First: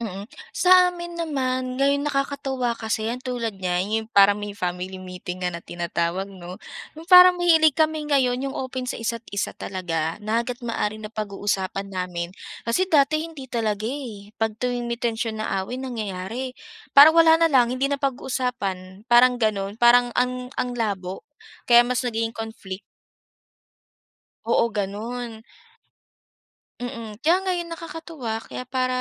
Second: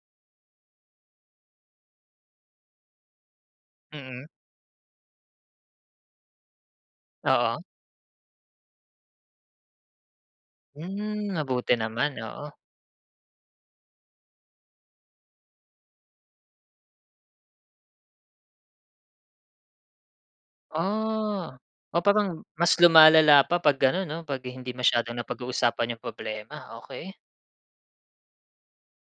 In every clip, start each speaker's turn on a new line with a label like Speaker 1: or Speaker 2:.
Speaker 1: Mm. Sa amin naman, ngayon nakakatuwa kasi 'yan tulad niya, 'yon
Speaker 2: Mm.
Speaker 1: parang may family meeting nga na tinatawag, 'no. 'Yong parang
Speaker 2: Oo.
Speaker 1: mahilig kami ngayon 'yong open sa isa't isa talaga, na hangga't maaari
Speaker 2: Hmm. Mabuti
Speaker 1: napag-uusapan
Speaker 2: naman,
Speaker 1: namin.
Speaker 2: oo.
Speaker 1: Kasi dati, hindi talaga, eh, pag tuwing may tensyon na away, nangyayari parang wala na lang, hindi na pag-uusapan, parang gano'n. Parang ang ang labo
Speaker 2: Ah.
Speaker 1: kaya
Speaker 2: O
Speaker 1: mas nagiging
Speaker 2: parang, mas
Speaker 1: conflict.
Speaker 2: lumalala pa pag gano'n, 'no, pag
Speaker 1: Oo,
Speaker 2: hindi masyadong
Speaker 1: gano'n.
Speaker 2: napag-uusapan 'yong problema. Okey.
Speaker 1: Mm. Kaya ngayon nakakatuwa, kaya para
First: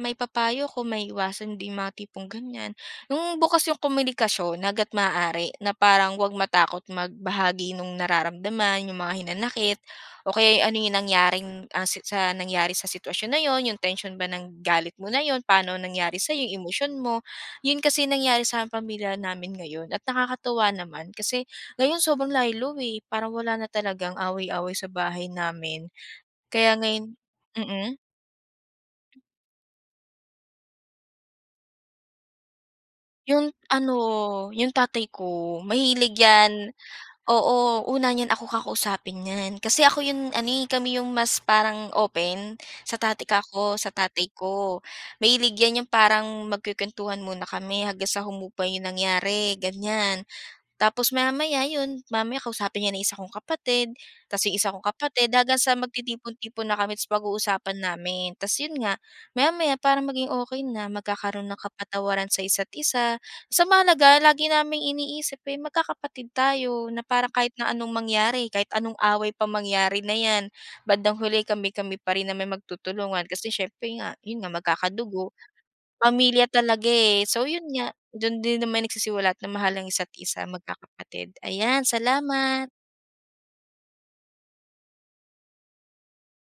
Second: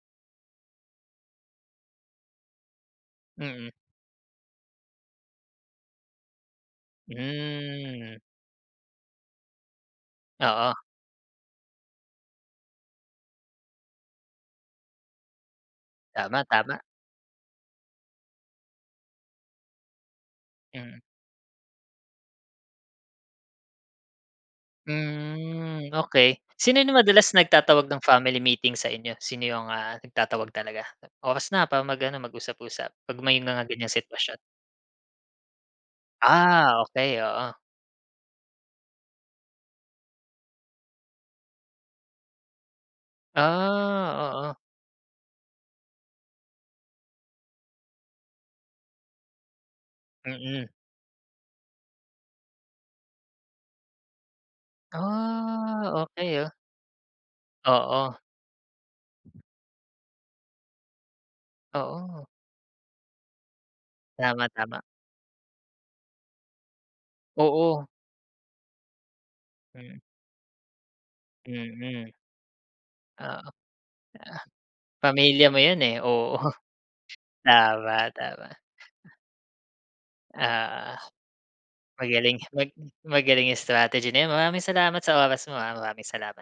Speaker 1: maipapayo ko maiiwasan din 'yong mga tipong, ganiyan. 'Yong
Speaker 2: Mm.
Speaker 1: bukas 'yong komunikasyon hangga't maaari, na parang wag matakot magbahagi no'ng
Speaker 2: Hmm.
Speaker 1: nararamdaman, 'yong mga hinanakit o kaya'y ano
Speaker 2: Oo.
Speaker 1: 'yong nangyaring, ah, si sa nangyari sa sitwasyon na 'yon, 'yong tensyon ba ng galit mo na 'yon, pa'no nangyari sa'yo,
Speaker 2: Tama,
Speaker 1: 'yong
Speaker 2: tama.
Speaker 1: emosyon mo. 'Yon kasi nangyari sa pamilya namin ngayon at nakakatuwa
Speaker 2: Mm.
Speaker 1: naman, kasi ngayon sobrang lie low, eh, parang wala na talagang away-away sa bahay
Speaker 2: Hmm,
Speaker 1: namin.
Speaker 2: okey.
Speaker 1: Kaya
Speaker 2: Sino 'yong na
Speaker 1: ngayon
Speaker 2: madalas nagtatawag
Speaker 1: mm.
Speaker 2: ng family meeting sa inyo, sino 'yong, ah, nagtatawag talaga? "Oras na para mag-ano, mag-usap-usap," pag may
Speaker 1: 'Yong
Speaker 2: mga ganiyang
Speaker 1: ano,
Speaker 2: sitwasyon.
Speaker 1: 'yong tatay ko, mahilig 'yan.
Speaker 2: Ah, okey. Oo.
Speaker 1: Oo, una niyan ako kakausapin niyan kasi ako 'yon ano, eh, kami 'yong mas parang open, sa tatay kako, sa tatay
Speaker 2: Ah, oo.
Speaker 1: ko, mahilig 'yan 'yong parang magkukuwentuhan muna kami hanggang sa humupa 'yong nangyari, ganiyan.
Speaker 2: Mm.
Speaker 1: Tapos, maya-maya 'yon, mamaya kausapin niya na yung 1 kong kapatid 'tas 'yong 1 kong kapatid hanggang sa
Speaker 2: Ah, okey, ah.
Speaker 1: magtitipon-tipon na kami, 'tas pag-uusapan
Speaker 2: Oo.
Speaker 1: namin. 'Tas 'yon nga, maya-maya para maging okey na, magkakaroon ng
Speaker 2: Oo.
Speaker 1: kapatawaran sa isa't isa, basta mahalaga
Speaker 2: Tama,
Speaker 1: lagi
Speaker 2: tama.
Speaker 1: naming iniisip ay magkakapatid tayo na parang kahit na
Speaker 2: Oo.
Speaker 1: anong mangyari, kahit anong away pa
Speaker 2: Hmm.
Speaker 1: mangyari na 'yan, bandang huli kami-kami
Speaker 2: Mm.
Speaker 1: pa rin naman 'yong magtutulungan.
Speaker 2: Oo.
Speaker 1: Kasi siyempre nga,
Speaker 2: Ah,
Speaker 1: 'yon nga, magkakadugo,
Speaker 2: pamilya mo 'yon, eh. Oo.
Speaker 1: pamilya talaga, eh, so 'yon nga,
Speaker 2: Tama,
Speaker 1: do'n
Speaker 2: tama.
Speaker 1: din na may nagsisiwalat na mahal ang isa't isa,
Speaker 2: Oo.
Speaker 1: magkakapatid. Ayan,
Speaker 2: Magaling,
Speaker 1: salamat.
Speaker 2: mag magaling 'yong strategy na 'yon. Maraming salamat sa oras mo, ah. Maraming salamat.